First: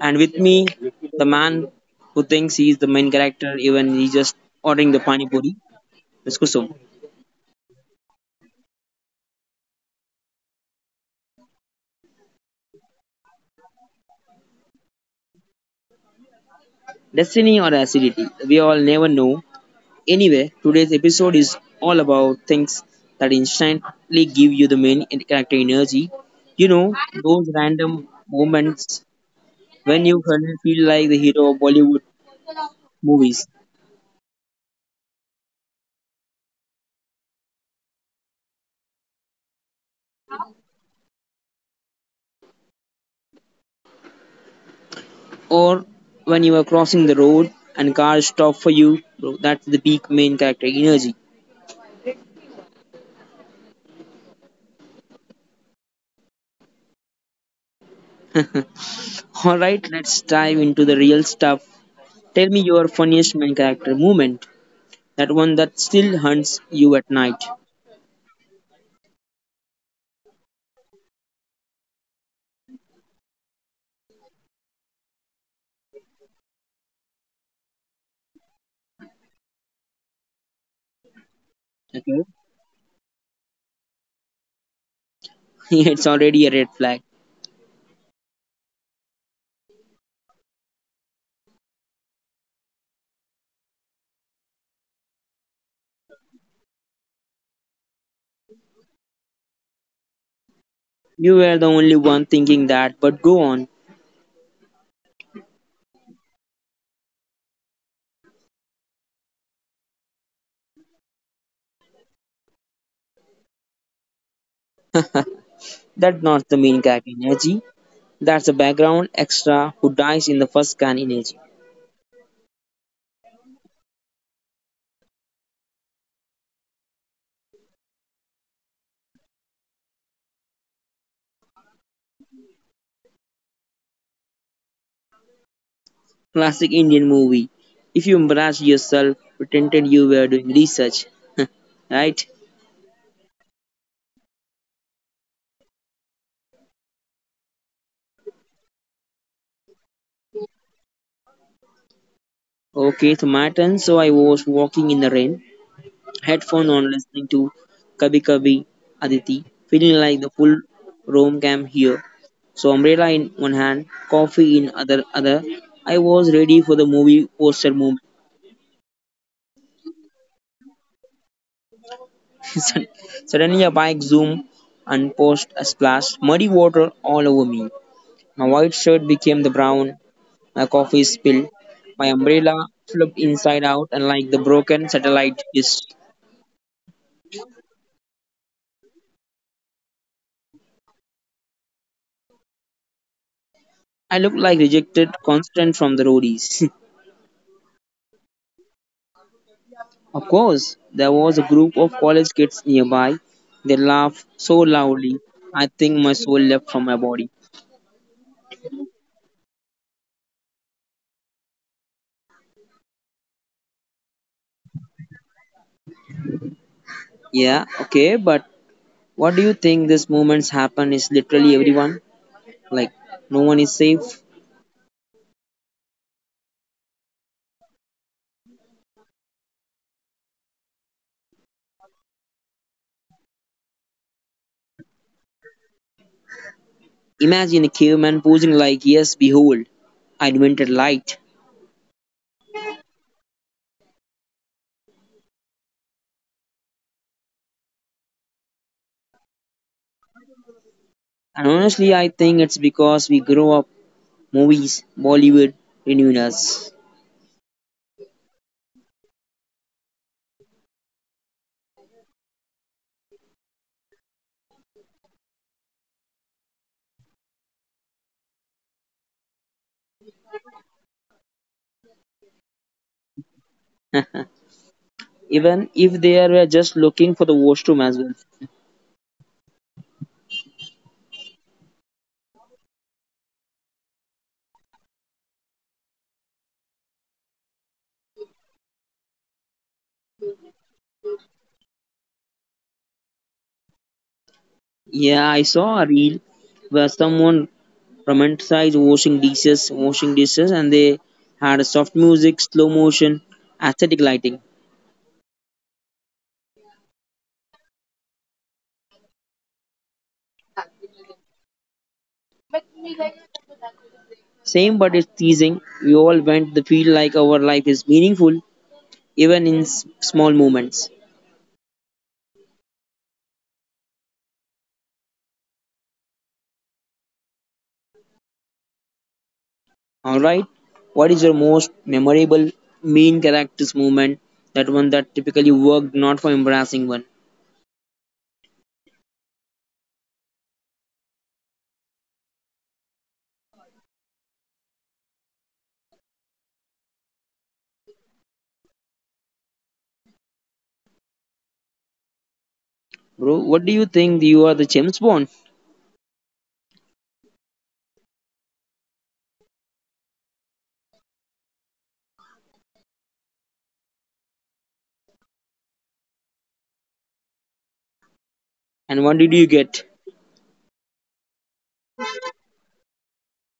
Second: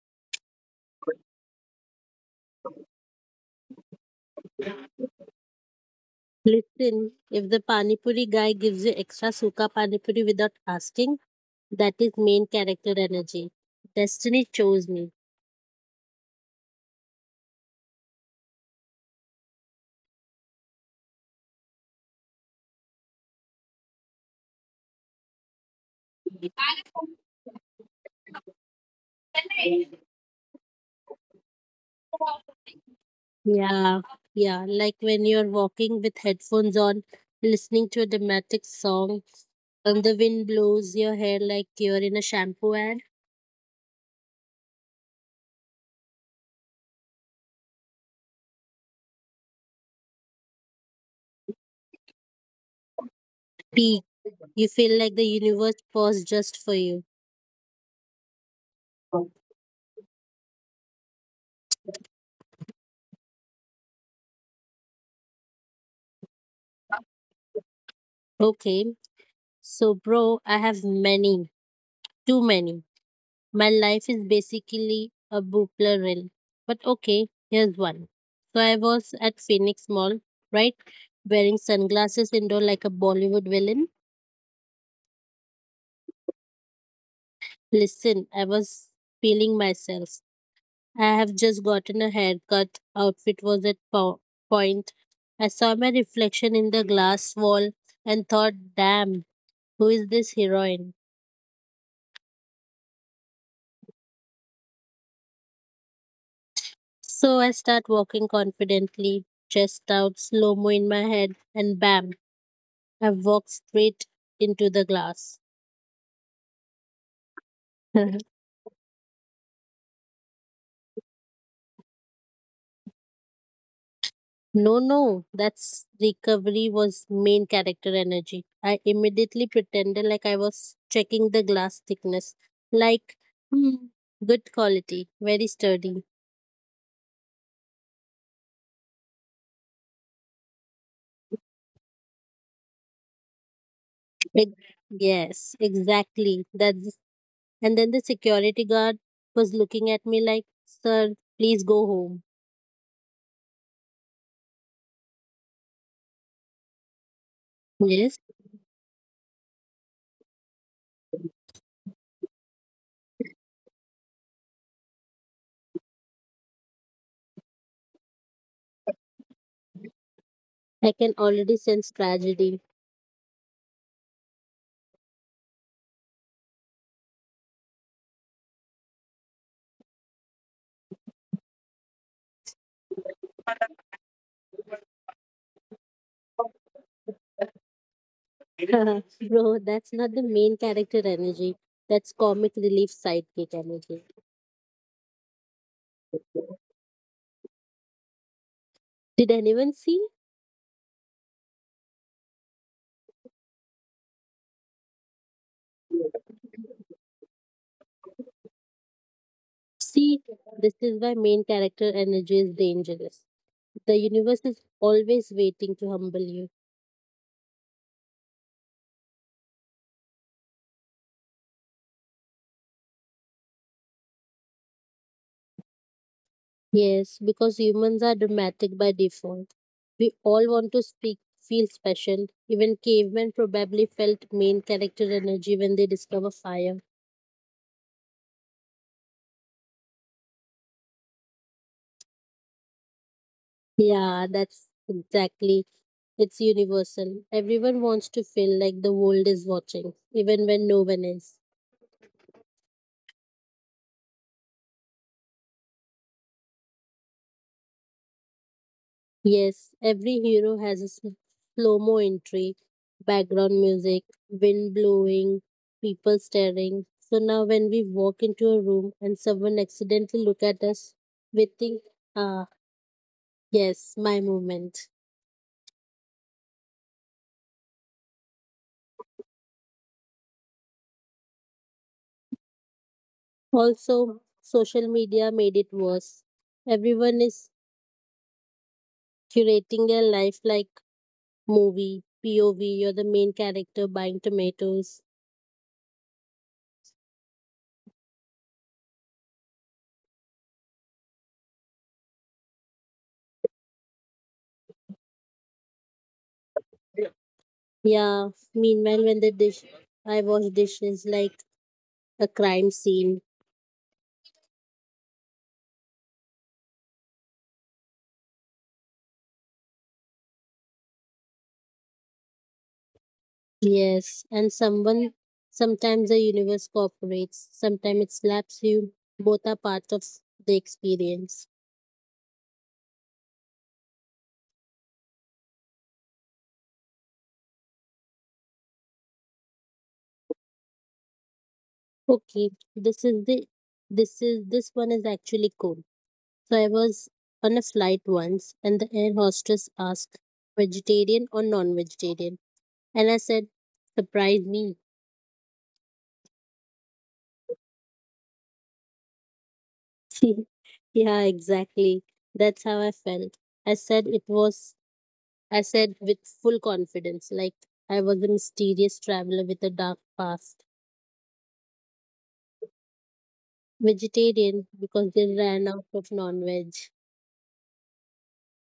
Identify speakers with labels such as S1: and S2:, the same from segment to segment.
S1: and with me, the man who thinks he is the main character, even he just ordering the pani puri, Ms. Kusum.
S2: Listen, if the panipuri guy gives you extra suka panipuri without asking, that is main character energy. Destiny chose me.
S1: Destiny or acidity, we all never know. Anyway, today's episode is all about things that instantly give you the main character energy. You know, those random moments when you suddenly feel like the hero of Bollywood movies.
S2: Yeah, yeah. Like when you're walking with headphones on, listening to a dramatic song, and the wind blows your hair like you're in a shampoo ad.
S1: Or when you are crossing the road and cars stop for you, bro, that's the peak main character energy.
S2: Peak. You feel like the universe paused just for you.
S1: All right, let's dive into the real stuff. Tell me your funniest main character moment, that one that still hunts you at night.
S2: Okay, so bro, I have many, too many. My life is basically a Bupla. But okay, here's one. So I was at Phoenix Mall, right? Wearing sunglasses
S1: Okay.
S2: indoor like a Bollywood villain.
S1: It's already a red flag.
S2: Listen, I was feeling myself. I have just gotten a haircut. Outfit was at point. I saw my reflection in the glass wall and thought, damn, who is this heroine?
S1: You were the only one thinking that, but go on.
S2: So I start walking confidently, chest out, slow mo in my head, and bam, have walked straight into the glass.
S1: That's not the main character energy, that's a background extra who dies in the first scan energy.
S2: No, that's recovery was main character energy. I immediately pretended like I was checking the glass thickness. Like, hmm, good quality, very sturdy.
S1: Classic indian movie, if you embarrass yourself, pretended you were doing research. Right.
S2: Ex- yes, exactly. That's and then the security guard was looking at me like, sir, please go home.
S1: Okay, so my turn. So I was walking in the rain,
S2: Yes,
S1: headphone on, listening to Kabhi Kabhi Aditi, feeling like the full Rome camp here. So umbrella in one hand, coffee in other. I was ready for the movie poster moment.
S2: I can already sense tragedy.
S1: Sud- Suddenly a bike zoomed and post a splash, muddy water all over me. My white shirt became the brown, my coffee spilled, my umbrella flipped inside out and like the broken satellite dish.
S2: Bro, that's not the main character energy. That's comic relief sidekick energy.
S1: I looked like rejected constant from the roadies.
S2: Did anyone see?
S1: Of course, there was a group of college kids nearby. They laughed so loudly, I think my soul left from my body.
S2: See, this is why main character energy is dangerous. The universe is always waiting to humble you.
S1: Yeah, okay, but what do you think this movement's happen is literally everyone? Like, no one is safe?
S2: Yes, because humans are dramatic by default. We all want to speak, feel special. Even cavemen probably felt main character energy when they discover fire.
S1: Imagine a caveman posing like, yes, behold, I invented light.
S2: Yeah, that's exactly it's universal. Everyone wants to feel like the world is watching, even when no one is.
S1: And honestly, I think it's because we grow up, movies, Bollywood renewed us.
S2: Yes, every hero has a slow mo entry, background music, wind blowing, people staring. So now, when we walk into a room and someone accidentally look at us, we think, ah, yes, my moment.
S1: Even if they were just looking for the washroom as well.
S2: Also, social media made it worse. Everyone is curating their life like movie, POV, you're the main character buying tomatoes.
S1: Yeah, I saw a reel where someone romanticized washing dishes, and they had soft music, slow motion, aesthetic lighting.
S2: Yeah, meanwhile, when the dish, I wash dishes like a crime scene.
S1: Same, but it's teasing. We all want to feel like our life is meaningful, even in small moments.
S2: Yes, and someone, sometimes the universe cooperates, sometimes it slaps you. Both are part of the experience.
S1: All right, what is your most memorable main character's moment? That one that typically worked, not for embarrassing one.
S2: Okay, this is the, this is, this one is actually cool. So I was on a flight once and the air hostess asked, vegetarian or non vegetarian? And I said, surprise me.
S1: Bro, what do you think? You are the James Bond.
S2: Yeah, exactly. That's how I felt. I said it was, I said with full confidence, like I was a mysterious traveler with a dark past.
S1: And what did you
S2: Vegetarian
S1: get?
S2: because they ran out of non veg.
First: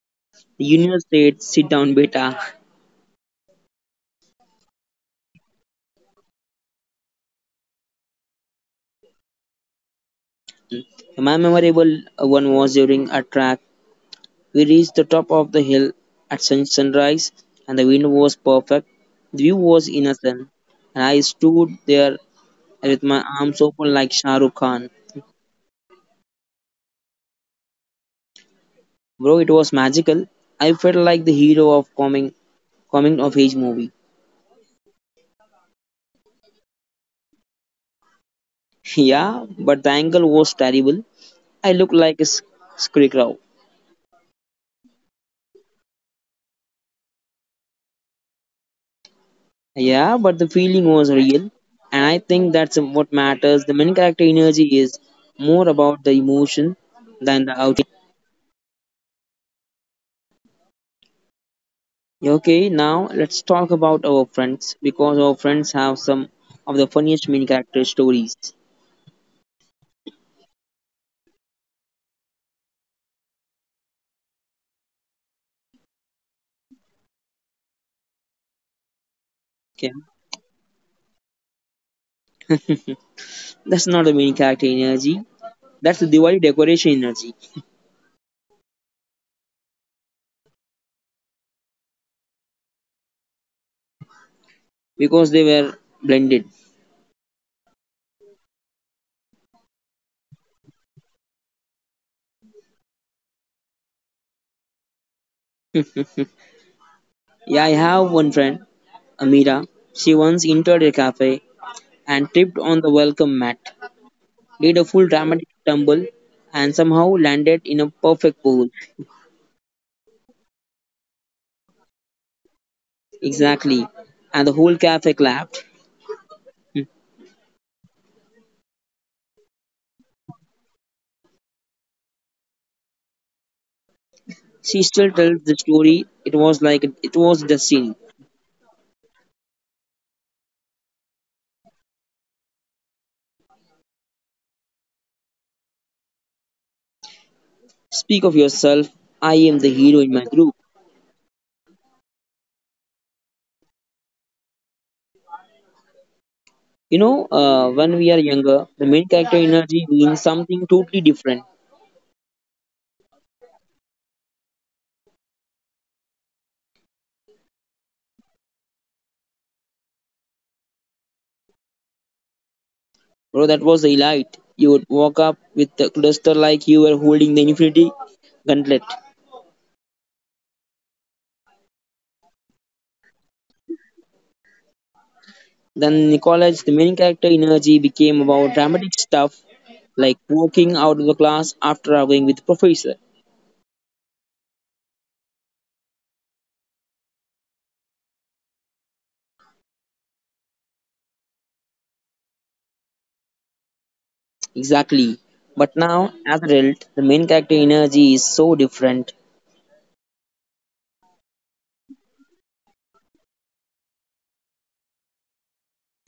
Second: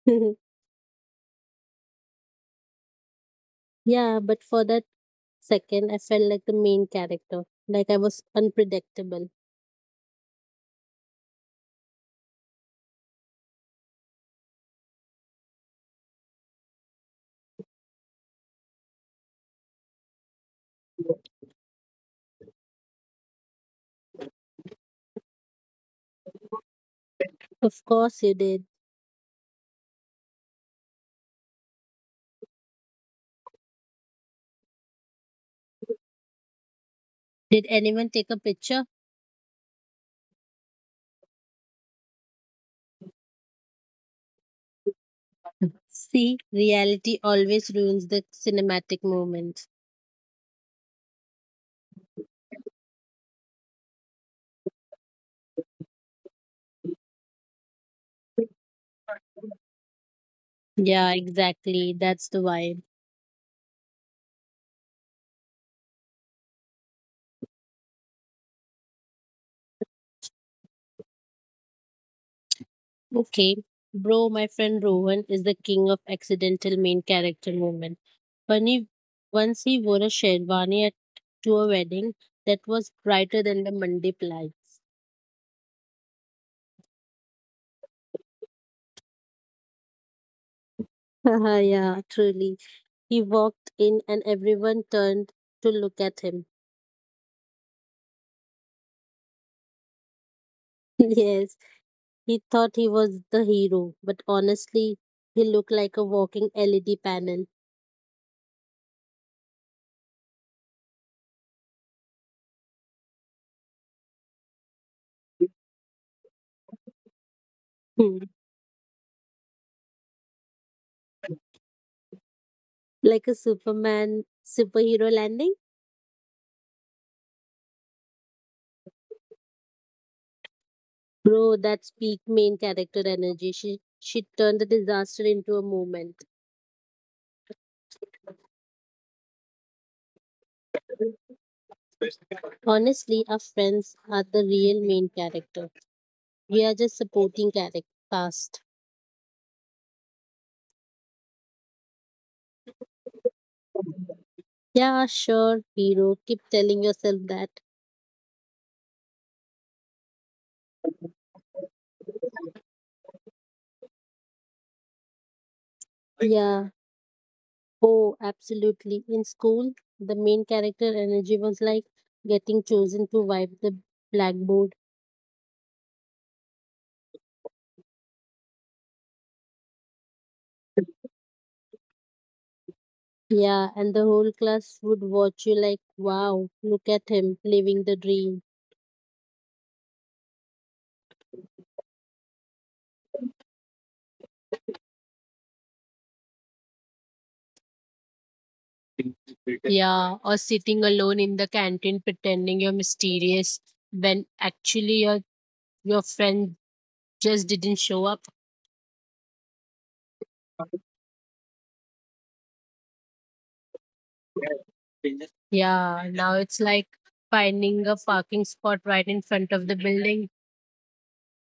S1: The universe said, "Sit down, beta."
S2: Yeah, but for that second, I felt like the main character, like I was unpredictable.
S1: My memorable one was during a track. We reached the top of the hill at sunrise, and the wind was perfect. The view was innocent, and I stood there with my arms open like Shah Rukh Khan.
S2: Of course, you did.
S1: Bro, it was magical. I felt like the hero of coming of age movie.
S2: Did anyone take a picture?
S1: Yeah, but the angle was terrible. I looked like a scarecrow.
S2: See, reality always ruins the cinematic moment.
S1: Yeah, but the feeling was real, and I think that's what matters. The main character energy is more about the emotion than the outing.
S2: Yeah, exactly. That's the vibe.
S1: Okay, now let's talk about our friends, because our friends have some of the funniest main character stories.
S2: Okay, bro, my friend Rohan is the king of accidental main character moment. Funny, once he wore a sherwani at, to a wedding that was brighter than the
S1: Okay,
S2: Mandip lights.
S1: that's not the main character energy, that's the Diwali decoration energy,
S2: Yeah, truly. He walked in and everyone turned to look at him.
S1: because they were blended.
S2: Yes, he thought he was the hero, but honestly, he looked like a walking LED panel.
S1: Yeah, I have one friend, Amira. She once entered a cafe and tripped on the welcome mat.
S2: Hmm.
S1: Did a full dramatic tumble, and somehow landed in a perfect pose.
S2: Like a Superman superhero landing.
S1: Exactly. And the whole cafe clapped. Hmm.
S2: Bro, that's peak main character energy. She turned the disaster into a movement.
S1: She still tells the story. It was like it was destiny.
S2: Honestly, our friends are the real main character. We are just supporting character cast.
S1: Speak of yourself. I am the hero in my group.
S2: Yeah, sure, hero. Keep telling yourself that.
S1: You know, when we are younger, the main character energy means something totally different.
S2: Yeah. Oh, absolutely. In school, the main character energy was like getting chosen to wipe the blackboard.
S1: Bro, that was the elite. You would walk up with the cluster like you were holding the infinity gauntlet.
S2: Yeah, and the whole class would watch you like, wow, look at him living the dream.
S1: Then Nicholas, the main character energy became about dramatic stuff like walking out of the class after arguing with the professor.
S2: Yeah, or sitting alone in the canteen pretending you're mysterious when actually your friend just didn't show up.
S1: Exactly. But now, as an adult, the main character energy is so different.
S2: Yeah, now it's like finding a parking spot right in front of the building.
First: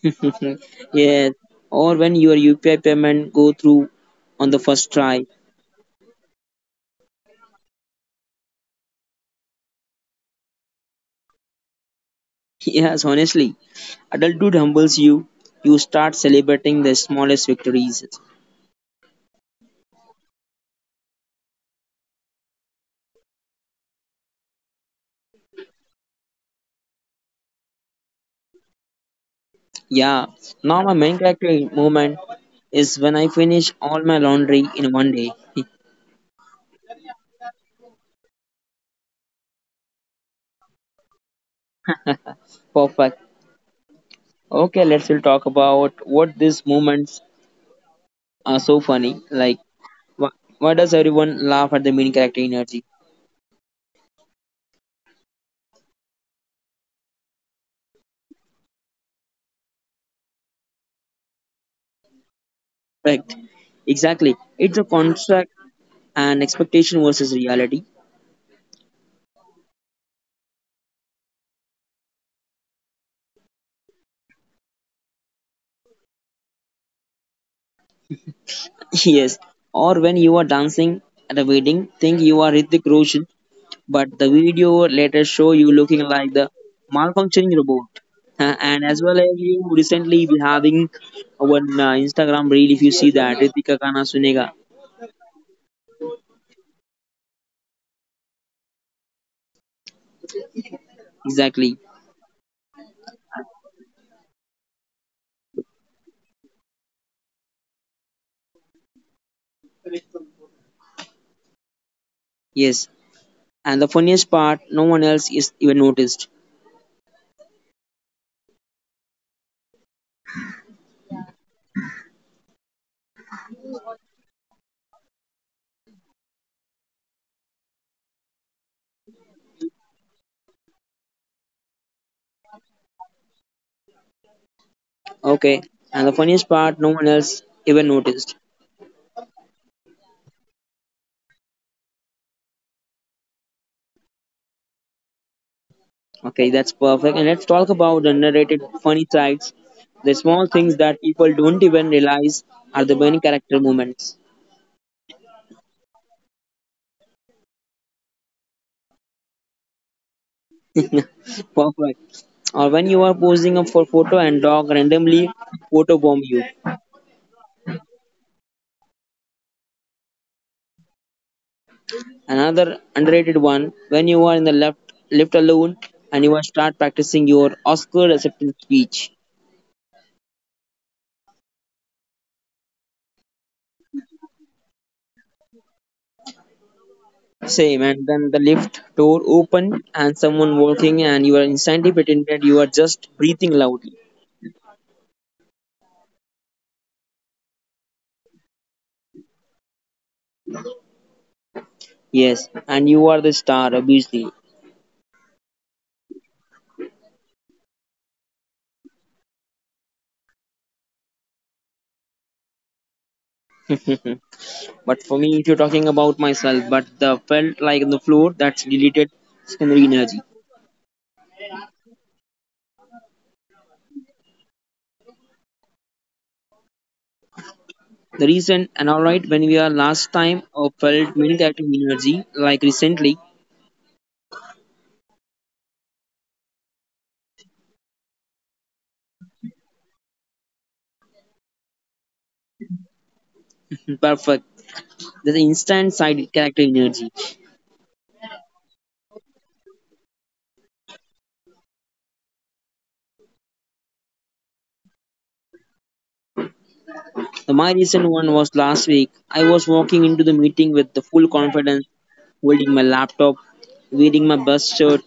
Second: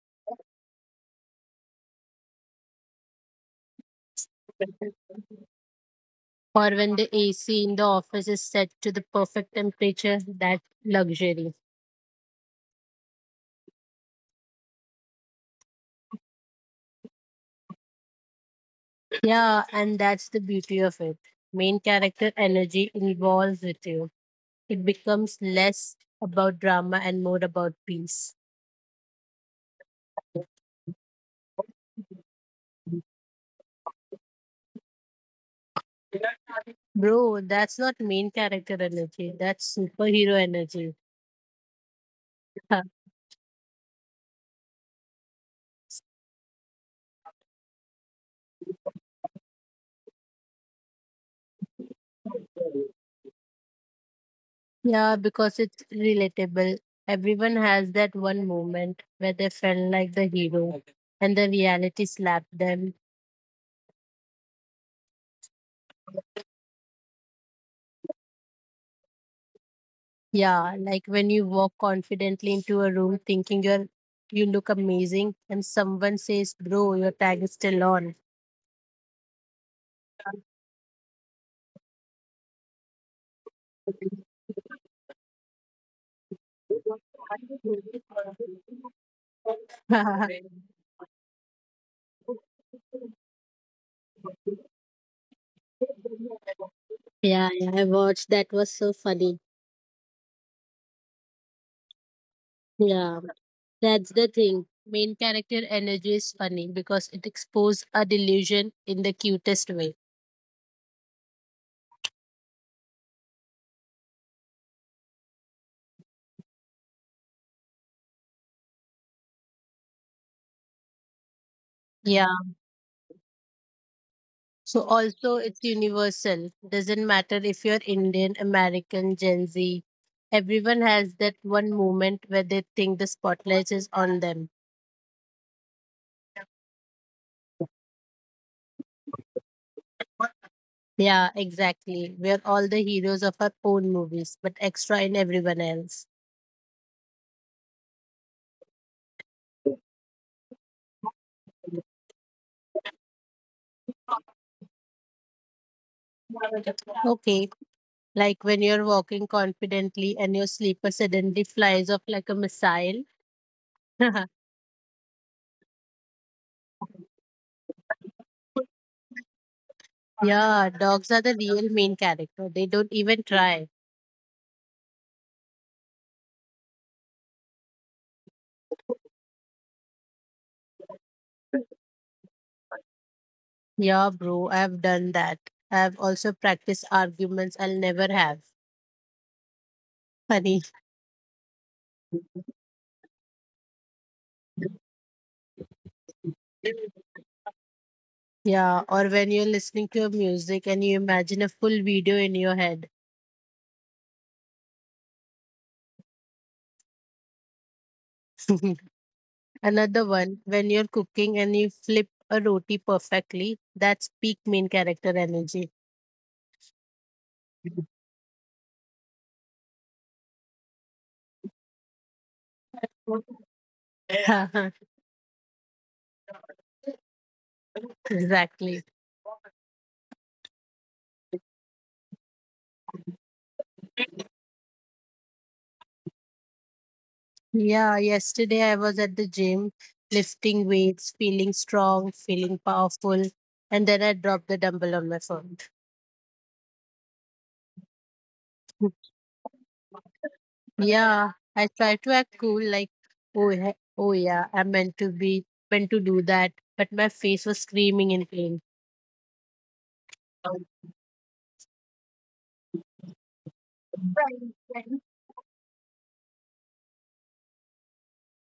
S1: Yes. Or when your UPI payment go through on the first try.
S2: Or when the AC in the office is set to the perfect temperature, that luxury.
S1: Yes, honestly. Adulthood humbles you. You start celebrating the smallest victories.
S2: Yeah, and that's the beauty of it. Main character energy involves with you. It becomes less about drama and more about peace.
S1: Yeah. Now my main character moment is when I finish all my laundry in one day.
S2: Bro, that's not main character energy. That's superhero energy.
S1: Perfect. Okay, let's we'll talk about what these moments are so funny. Like, why, why does everyone laugh at the main character energy?
S2: Yeah, because it's relatable. Everyone has that one moment where they felt like the hero and the reality slapped them.
S1: Correct. Exactly. It's a contract and expectation versus reality.
S2: Yeah, like when you walk confidently into a room thinking you look amazing and someone says, bro, your tag is still on.
S1: Yes. Or when you are dancing at a wedding, think you are Hrithik Roshan, but the video later show you looking like the malfunctioning robot. And as well as you recently be having one Instagram reel if you see that Ritika Kana Sunega.
S2: Yeah, I watched that was so funny. Yeah,
S1: Exactly.
S2: that's the thing. Main character energy is funny because it exposes a delusion in the cutest way.
S1: Yes, and the funniest part, no one else is even noticed.
S2: Yeah. So also it's universal. Doesn't matter if you're Indian, American, Gen Z. Everyone has that one moment where they think the spotlight is on them.
S1: Okay, and the funniest part, no one else even noticed.
S2: Yeah, exactly. We're all the heroes of our own movies, but extra in everyone else.
S1: Okay, that's perfect. And let's talk about the underrated funny sides, the small things that people don't even realize are the funny character
S2: Okay.
S1: moments.
S2: Like when you're walking confidently and your sleeper suddenly flies off like a missile.
S1: Perfect. Or when you are posing up for photo and dog randomly photo bomb
S2: Yeah,
S1: you.
S2: dogs are the real main character. They don't even try.
S1: Another underrated one, when you are in the left alone and you are start practicing your Oscar acceptance speech.
S2: Yeah, bro, I've done that. I've also practiced arguments I'll never have. Funny.
S1: Same, and then the lift door opened and someone walking, and you are instantly pretended you are just breathing loudly.
S2: Yeah, or when you're listening to your music and you imagine a full video in your head.
S1: Yes, and you are the star, obviously.
S2: Another one, when you're cooking and you flip a roti perfectly, that's peak main character energy.
S1: But for me, if you're talking about myself, but the felt like on the floor that's deleted secondary energy.
S2: Exactly.
S1: The recent and alright when we are last time or felt main character energy like recently.
S2: Yeah, yesterday I was at the gym lifting weights, feeling strong, feeling powerful, and then I dropped the dumbbell on my phone.
S1: Perfect. The instant side character energy.
S2: Yeah, I try to act cool, like, oh yeah, I meant to be meant to do that, but my face was screaming in pain.
S1: The my recent one was last week. I was walking into the meeting with the full confidence, holding my laptop, wearing my best shirt.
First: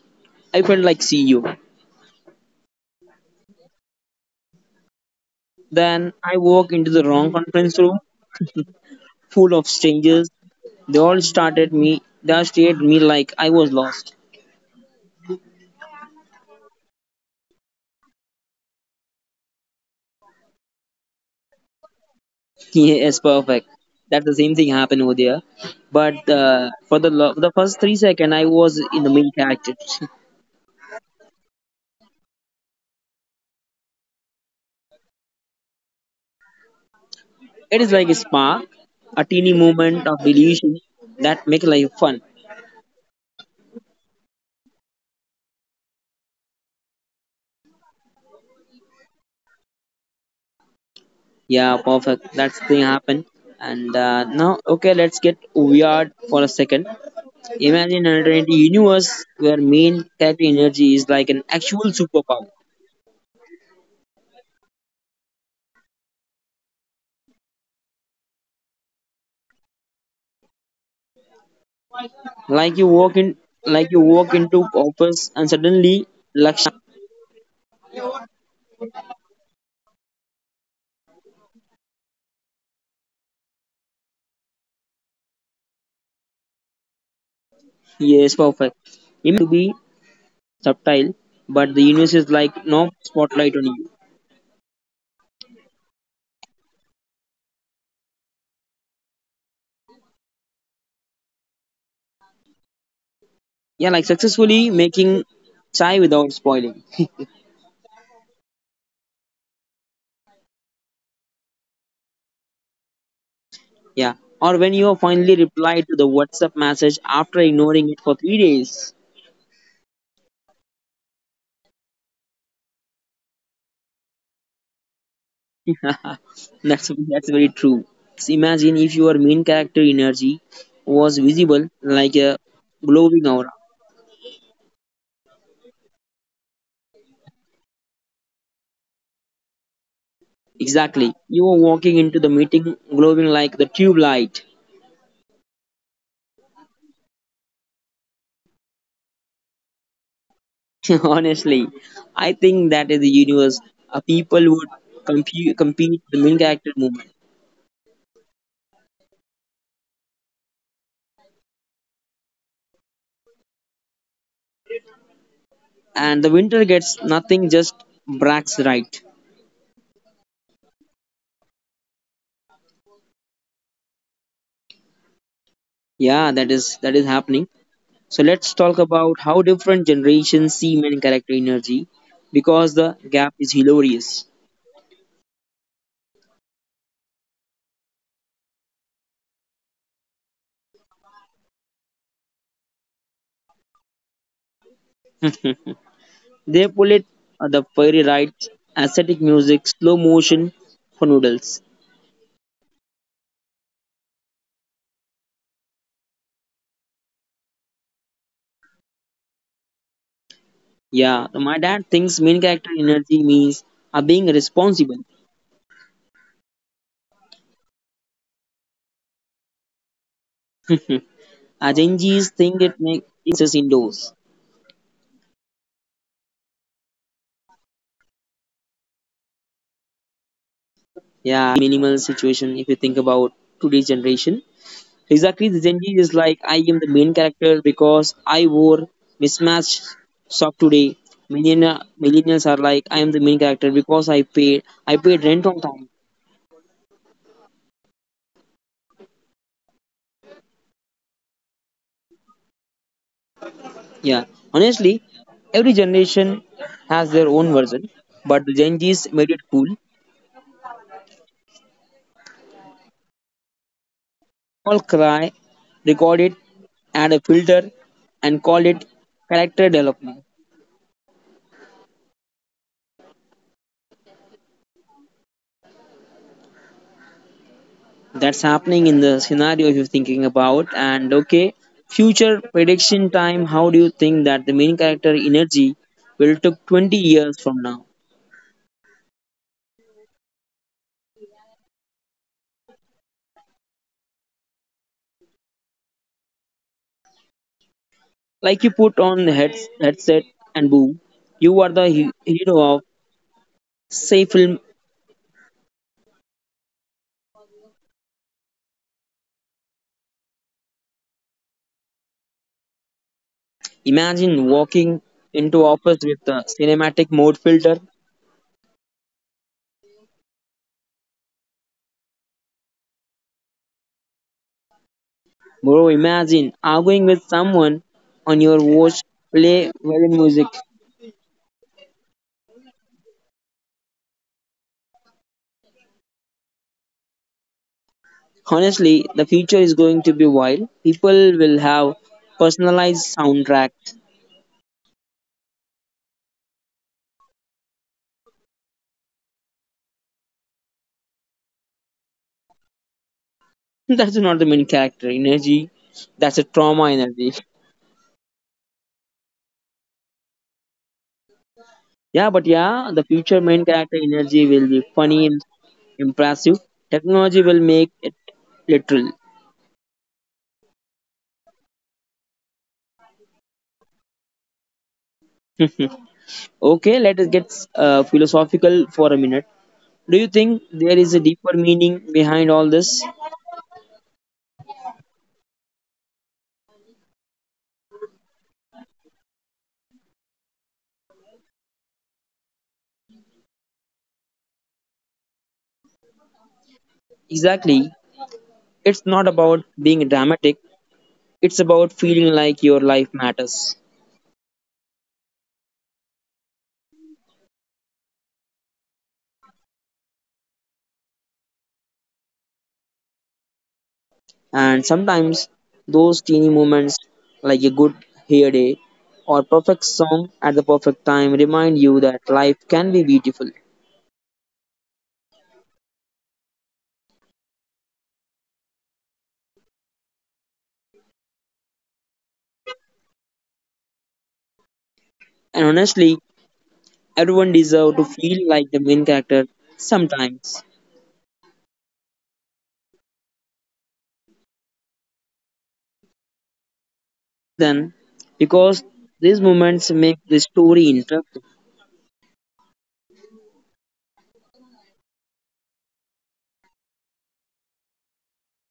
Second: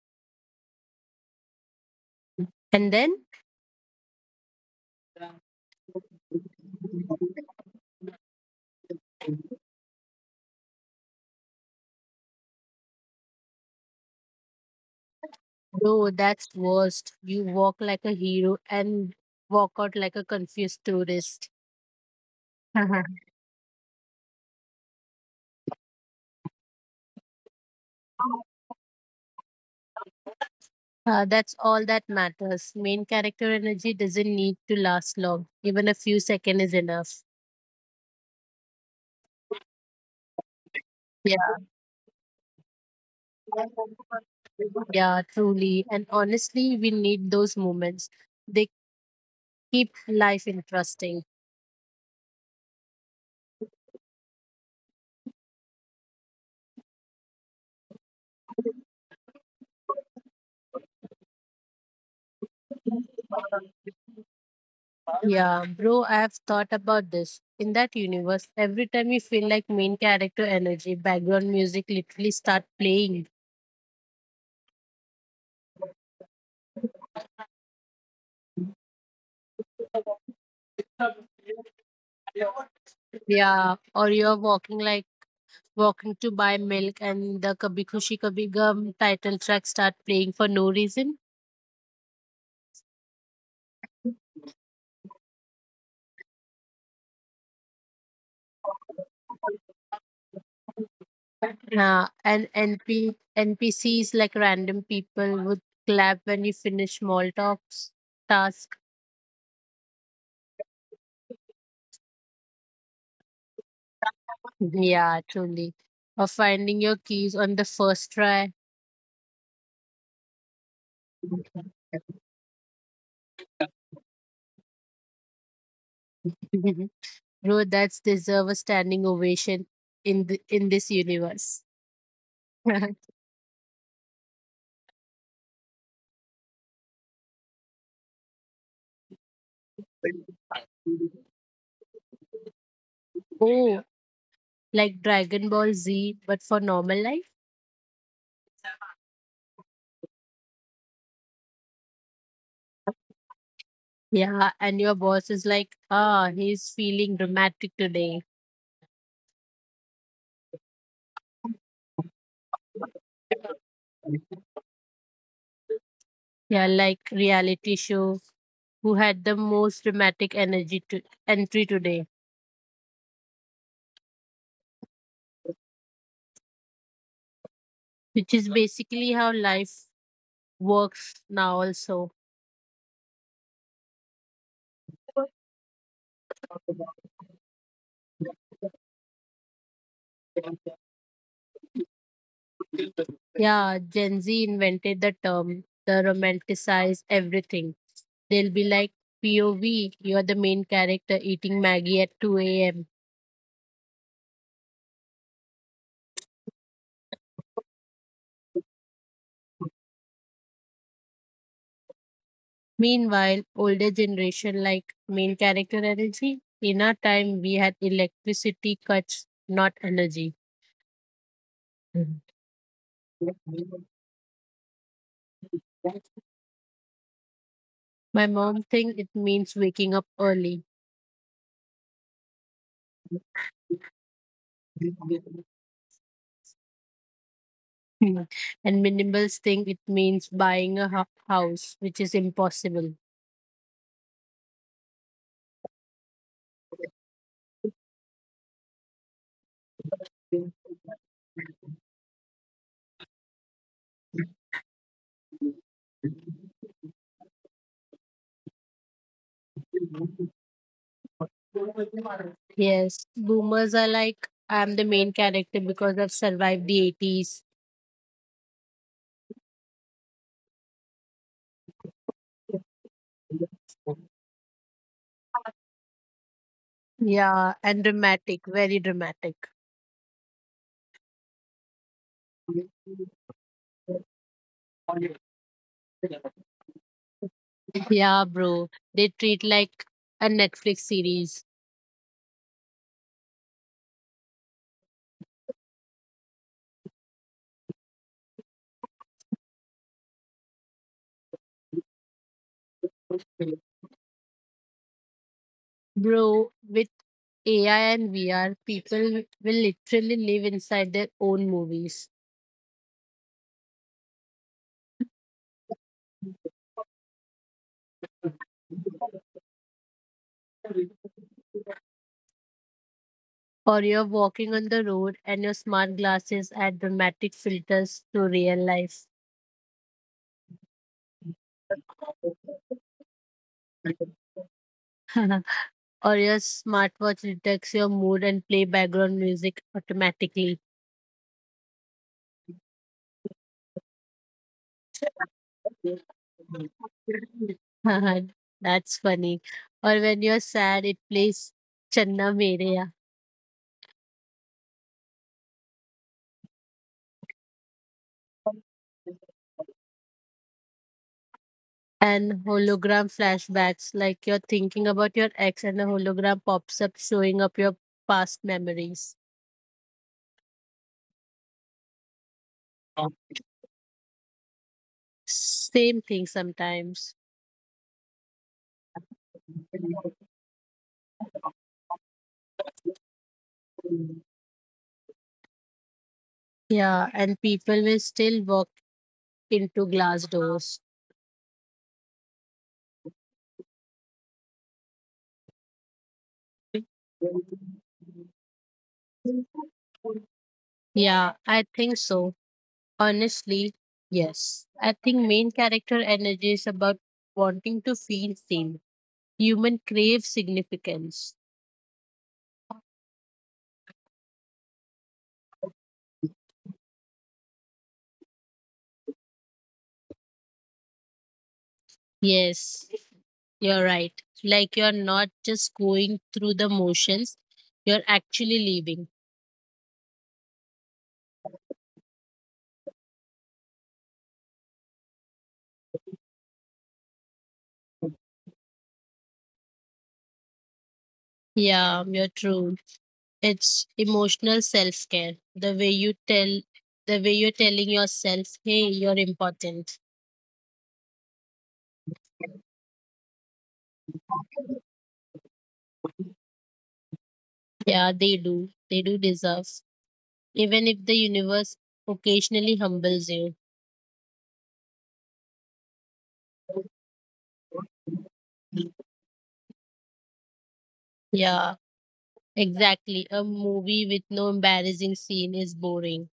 S1: I felt like CEO.
S2: And then,
S1: Then I walked into the wrong conference room, full of strangers. They all started me. They all stared at me like I was lost.
S2: no, that's worst. You walk like a hero and walk out like a confused tourist.
S1: Yes, perfect. That's the same thing happened over there. But for the the first 3 seconds, I was in the main character.
S2: That's all that matters. Main character energy doesn't need to last long. Even a few seconds is enough.
S1: It is like a spark, a teeny moment of delusion
S2: Yeah.
S1: that make life fun.
S2: Yeah, truly. And honestly, we need those moments. They keep life interesting.
S1: Yeah, perfect. That's thing happened. And now, okay, let's get weird for a second. Imagine an alternate universe where main type energy is like an actual superpower.
S2: Yeah, bro, I have thought about this. In that universe, every time you feel like main character energy, background music literally start playing.
S1: Like you walk in, like you walk into office and suddenly Lakshana.
S2: Yeah, or you're walking to buy milk and the Kabhi Khushi Kabhi Gum title track start playing for no reason.
S1: Yes, perfect. It to be subtle, but the universe is like no spotlight on you.
S2: Yeah, and NP NPCs like random people would clap when you finish small talks task.
S1: Yeah, like successfully making chai without spoiling.
S2: Yeah, truly. Or finding your keys on the first try.
S1: Yeah. Or when you finally reply to the WhatsApp message after ignoring it for 3 days.
S2: Bro, that's deserve a standing ovation in this universe.
S1: That's very true. So imagine if your main character energy was visible like a glowing aura.
S2: Oh, like Dragon Ball Z, but for normal life?
S1: Exactly. You were walking into the meeting glowing like the tube light.
S2: Yeah, and your boss is like, ah, he's feeling dramatic today.
S1: Honestly, I think that is the universe. People would compete the main character movement,
S2: Yeah, like reality show who had the most dramatic energy to entry today,
S1: and the winter gets nothing, just Brax right.
S2: which is basically how life works now also.
S1: Yeah, that is happening. So let's talk about how different generations see men character energy because the gap is hilarious.
S2: Yeah, Gen Z invented the term, the romanticize everything. They'll be like, POV, you're the main character eating Maggie at 2 a.m.
S1: They pull it the fairy lights, aesthetic music, slow motion for noodles.
S2: Meanwhile, older generation like main character energy. In our time, we had electricity cuts, not energy. Mhm.
S1: Yeah, my dad thinks main character energy means are being responsible.
S2: My mom thinks it means waking up early.
S1: Our Gen Zs think it makes us indoors.
S2: Hmm. And minimals think it means buying a house, which is impossible.
S1: Yeah, minimal situation if you think about today's generation. Exactly, the Gen Z is like, I am the main character because I wore mismatched sock today. Millennia, millennials are like, I am the main character because I paid rent on time.
S2: Yes, boomers are like, I'm the main character because I've survived the 80s.
S1: Yeah, honestly, every generation has their own version, but the Gen Zs made it cool.
S2: Yeah, and dramatic, very dramatic.
S1: All cry, record it, add a filter, and call it character development.
S2: Yeah, bro. They treat like a Netflix series.
S1: That's happening in the scenario if you're thinking about. And okay, future prediction time, how do you think that the main character energy will took 20 years from now?
S2: Bro, with AI and VR, people will literally live inside their own movies.
S1: Like you put on the headset and boom, you are the hero of say film.
S2: Or you're walking on the road and your smart glasses add dramatic filters to real life.
S1: Imagine walking into office with the cinematic mode filter.
S2: Or your smartwatch detects your mood and play background music automatically.
S1: Bro, imagine arguing with someone on your watch, play violin music.
S2: That's funny. Or when you're sad, it plays Channa Mereya
S1: Honestly, the future is going to be wild. People will have personalized soundtracks.
S2: and hologram flashbacks, like you're thinking about your ex and a hologram pops up showing up your past memories.
S1: That's not the main character energy. That's a trauma energy.
S2: Same thing sometimes.
S1: Yeah, but yeah, the future main character energy will be funny and impressive. Technology will make it literal.
S2: Yeah, and people will still walk into glass doors.
S1: Okay, let us get philosophical for a minute. Do you think there is a deeper meaning behind all this?
S2: Yeah, I think so. Honestly, yes. I think main character energy is about wanting to feel seen. Human crave significance.
S1: Exactly. It's not about being dramatic, it's about feeling like your life matters.
S2: Yes, you're right. Like you're not just going through the motions, you're actually living.
S1: And sometimes those teeny moments, like a good hair day or perfect song at the perfect time, remind you that life can be beautiful.
S2: Yeah, you're true. It's emotional self care. The way you're telling yourself, hey, you're important.
S1: And honestly, everyone deserves to feel like the main character sometimes.
S2: Yeah, they do. They do deserve. Even if the universe occasionally humbles you.
S1: Then, because these moments make the story interesting.
S2: Yeah. Exactly. A movie with no embarrassing scene is boring.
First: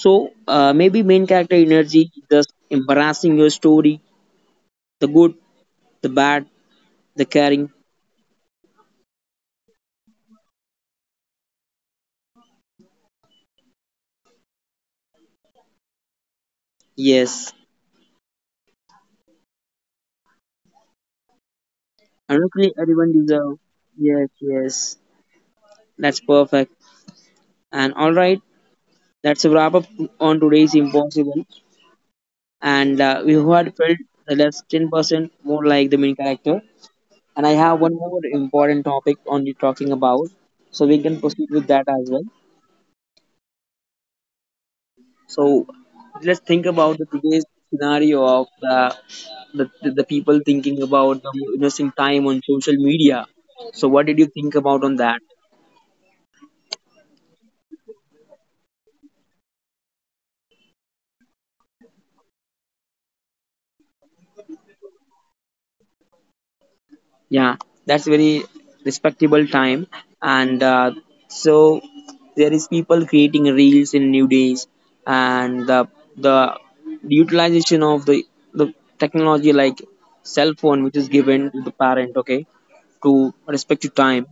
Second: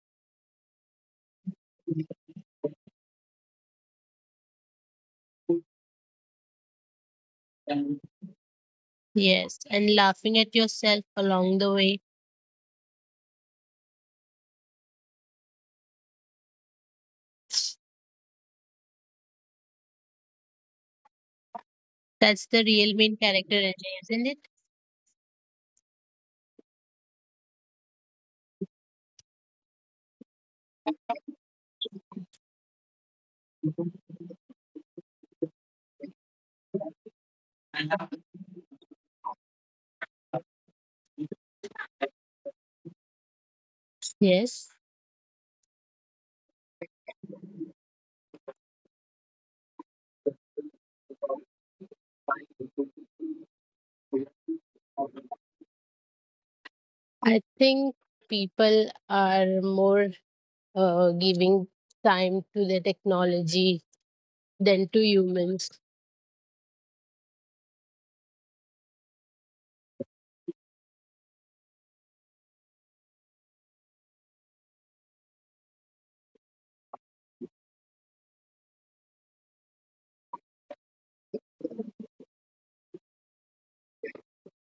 S1: So maybe main character energy is just embarrassing your story, the good, the bad, the caring.
S2: Yes. And laughing at yourself along the way.
S1: Yes,
S2: That's the real
S1: honestly,
S2: main
S1: everyone
S2: character energy,
S1: deserves.
S2: isn't it?
S1: Yes, yes, that's perfect. And all right, that's a wrap up on today's Impossible. And We who had felt the last 10% more like the main character. And I have one more important topic on you talking about, so we can proceed with that as well.
S2: Yes.
S1: So let's think about the today's scenario of the people thinking about the investing time on social media. So what did you think about on that?
S2: I think people are more giving time to the technology than to humans.
S1: Yeah, that's very respectable time. And so there is people creating reels in new days, and the utilization of the technology like cell phone, which is given to the parent, okay, to respect to time.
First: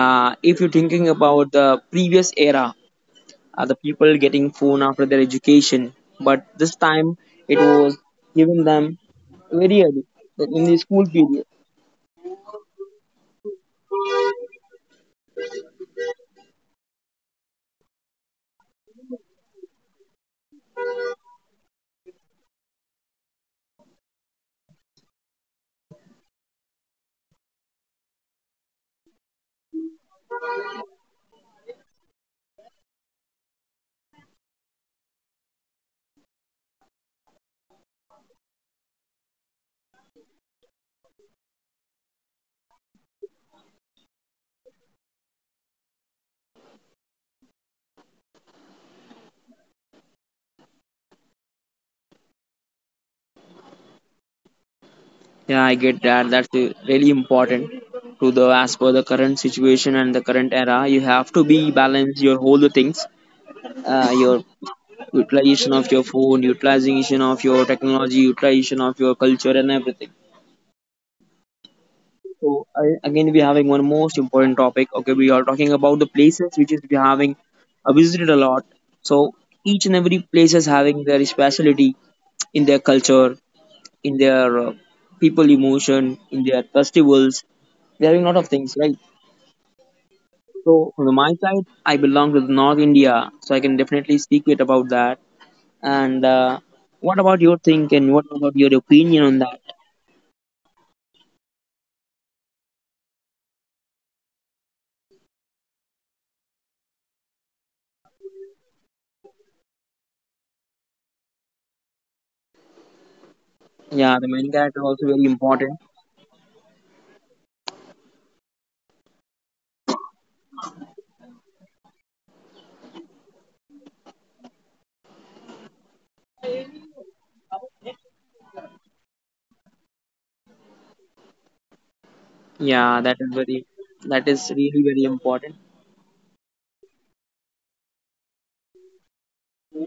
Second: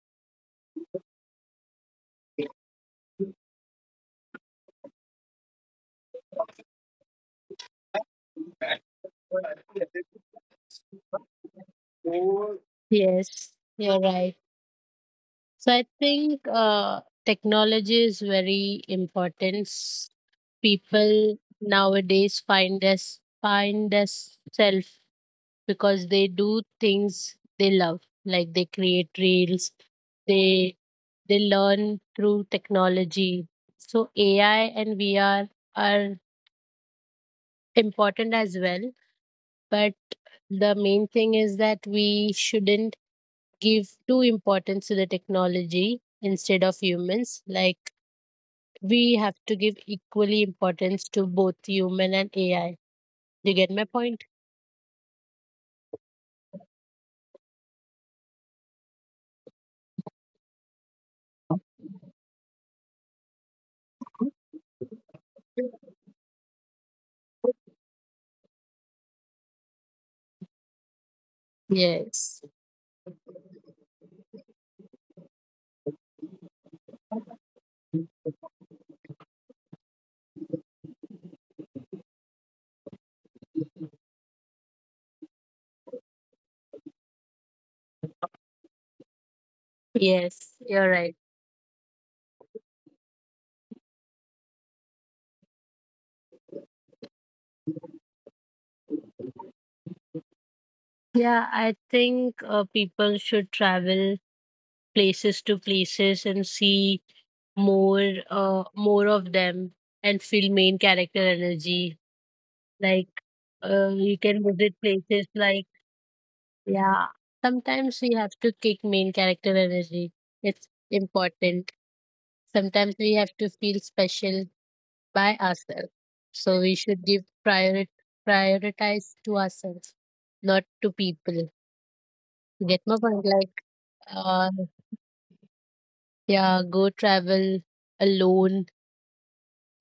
S1: If you're thinking about the previous era, the people getting phone after their education, but this time it was given them very early like in the school period.
S2: Yes. You're right. So I think technology is very important. People nowadays find us self because they do things they love, like they create reels, they they learn through technology. So AI and VR are important as well, but the main thing is that we shouldn't give too importance to the technology instead of humans. Like we have to give equally importance to both human and AI. Do you get my point?
S1: Yeah, I get that. That's really important to the as per the current situation and the current era. You have to be balance your whole the things, your utilization of your phone, utilization of your technology, utilization of your culture and everything.
S2: Yes.
S1: So I, again, we're having one most important topic. Okay, we are talking about the places which is we having visited a lot. So each and every place is having their specialty in their culture, in their people emotion, in their festivals. There are a lot of things, right?
S2: Yes, you're
S1: So from
S2: right.
S1: my side, I belong to the North India, so I can definitely speak it about that. And What about your think and what about your opinion on that?
S2: Yeah, I think people should travel places to places and see more of them and feel main character energy. Like
S1: Yeah,
S2: you
S1: the
S2: can
S1: main character
S2: visit
S1: also very
S2: places like
S1: important.
S2: yeah, sometimes we have to kick main character energy. It's important. Sometimes we have to feel special by ourselves. So we should give prioritize to ourselves, not to people. You get
S1: Yeah,
S2: my
S1: that
S2: point?
S1: is
S2: Like,
S1: very, that is
S2: uh,
S1: really very important.
S2: yeah, go travel alone,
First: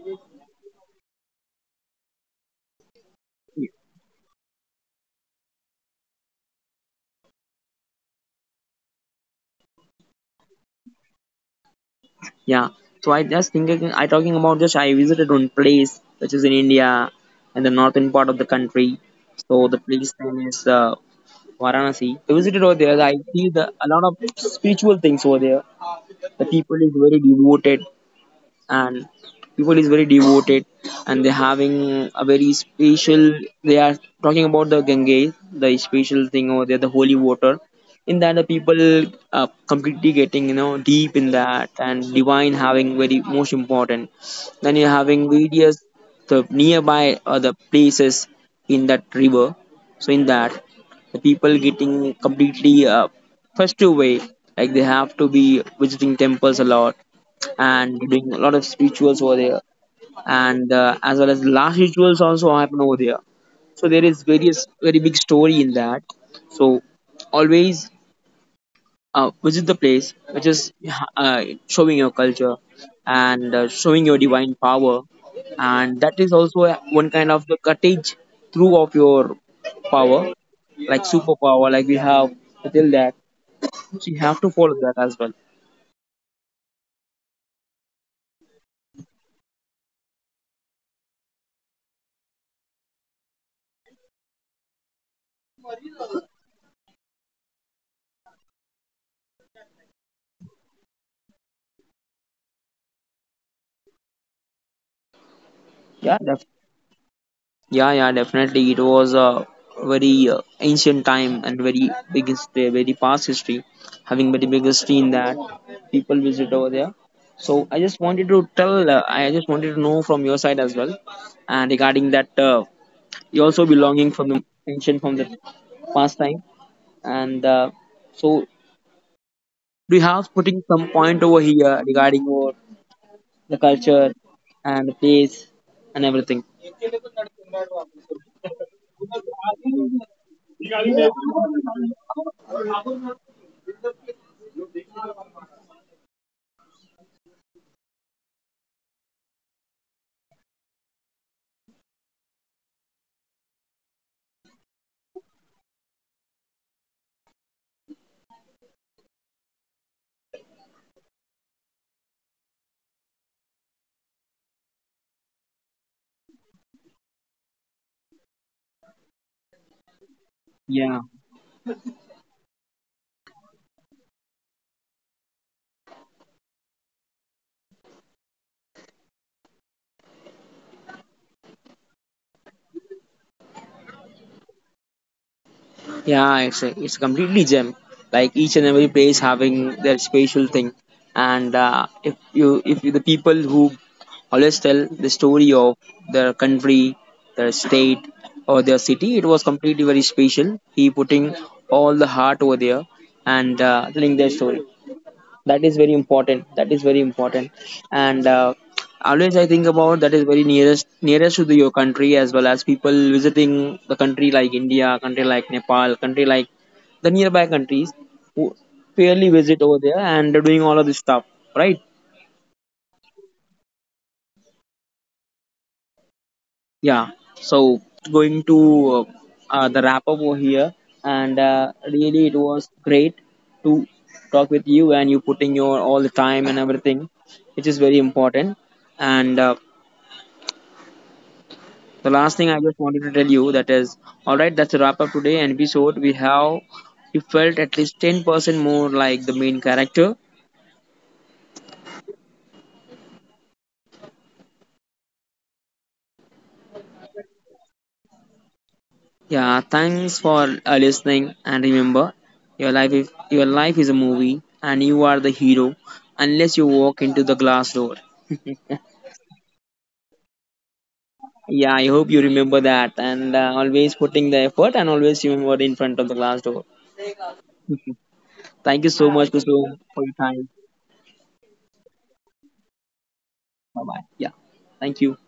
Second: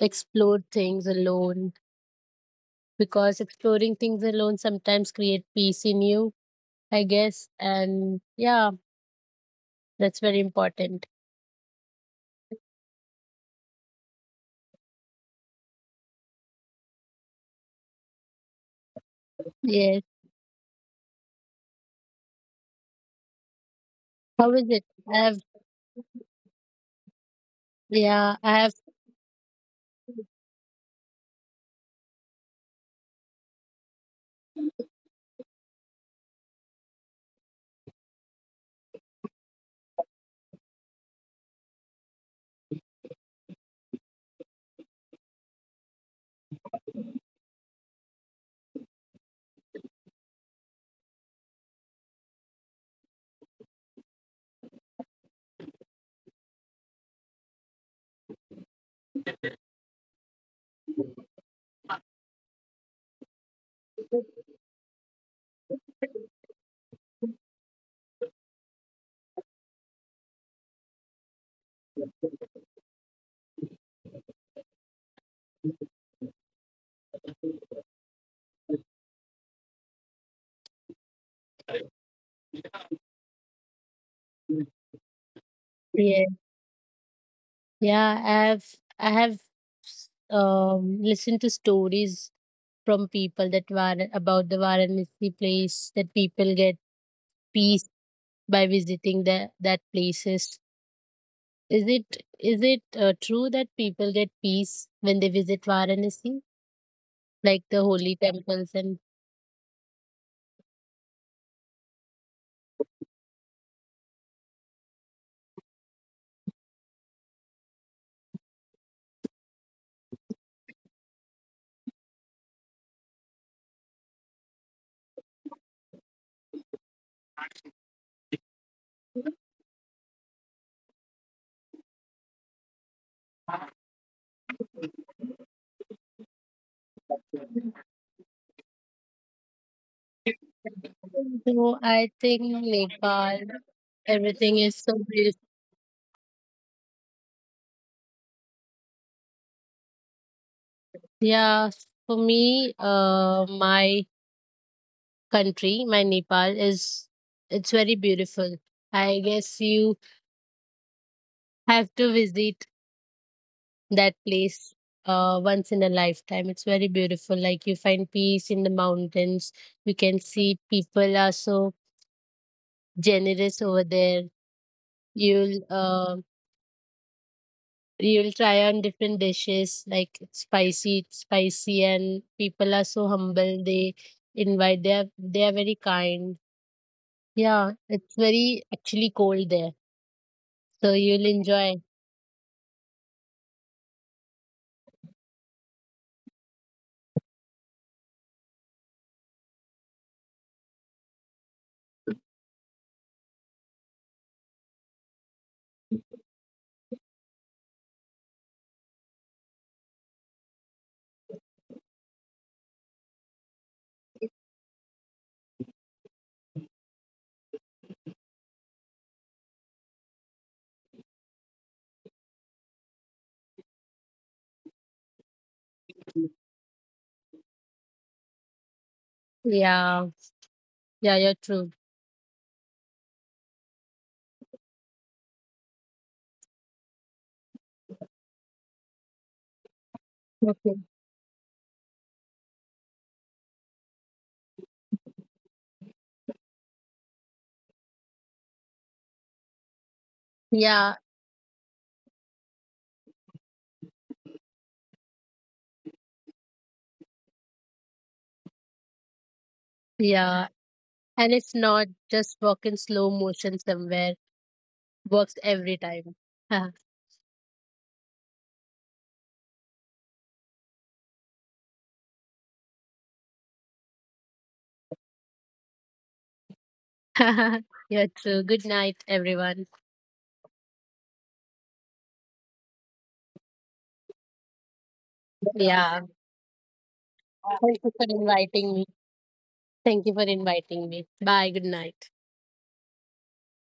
S2: explore things alone, because exploring things alone sometimes create peace in you, I guess. And yeah, that's very important.
S1: Yeah. So I just thinking, I talking about just I visited one place which is in India, in the northern part of the country. So the
S2: Yes.
S1: place name is Varanasi. I visited over there. I see the a lot of
S2: How is it? I
S1: spiritual
S2: have,
S1: things over there. The people is very devoted
S2: yeah, I have,
S1: and people is very devoted, and they're having a very special, they are talking about the gange, the special thing over there, the holy water. In that, the people are completely getting you know deep in that and divine having very most important. Then you're having various the nearby other places in that river. So in that, the people getting completely festive way, like they have to be visiting temples a lot and doing a lot of rituals over there, and as well as last rituals also happen over there. So there is various very big story in that. So always visit the place which is showing your culture and showing your divine power, and that is also one kind of the cuttage through of your power like superpower like we have till that. So you have to
S2: yeah,
S1: follow that as well.
S2: yeah, I have, listened to stories from people that were about the Varanasi place that people get peace by visiting the that places. Is it is it true that people get peace when they visit Varanasi, like the
S1: yeah that's
S2: holy temples and?
S1: Yeah, yeah, definitely. It was a very ancient time and very big history, very past history, having very big history in that people visit over there. So I just wanted to tell, I just wanted to know from your side as well, and regarding that, you also belonging from the ancient from the past time, and so do you have putting some point over here regarding your the culture and the place and everything.
S2: So I think Nepal, everything is so Yeah, for me, my country, my Nepal is it's very beautiful. I guess you have to visit that place once in a lifetime. It's very beautiful. Like you find peace in the mountains. You can see people are so generous over there. You'll uh
S1: Yeah.
S2: you'll try on different dishes like spicy, it's spicy, and people are so humble. They invite. They are very kind. Yeah, it's very actually cold there. So you'll enjoy.
S1: Yeah, it's a completely gem. Like each and every place having their special thing, and if you, the people who always tell the story of their country, their state, or their city, it was completely very special. He putting all the heart over there, and telling their story. That is very important, that is very important, and always I think about that is very nearest to the, your country, as well as people visiting the country like india country like nepal country like the nearby countries who fairly visit over there and they're doing all of this stuff,
S2: Yeah,
S1: right?
S2: yeah, you're true.
S1: Yeah. So going to uh, the wrap up over here, and really
S2: Okay.
S1: it was great to talk with you and you putting your all the time and everything which is very important, and the last
S2: Yeah,
S1: thing I just wanted to tell you that is all right. That's a wrap up today. And episode we have we felt at least 10% more like the main character.
S2: yeah. And it's not just walk in slow motion somewhere. Works every time.
S1: Yeah, thanks for listening. And remember, your life is a movie, and you are the hero unless you walk into the glass door.
S2: You're true. Good night, everyone.
S1: Yeah, I hope you remember that, and always putting the effort, and always remember in front of the glass door.
S2: Yeah.
S1: Thank you so much,
S2: Thank you for
S1: Kusum, for your
S2: inviting me.
S1: time.
S2: Thank you for inviting me. Bye. Good night.
S1: Bye bye. Yeah, thank you.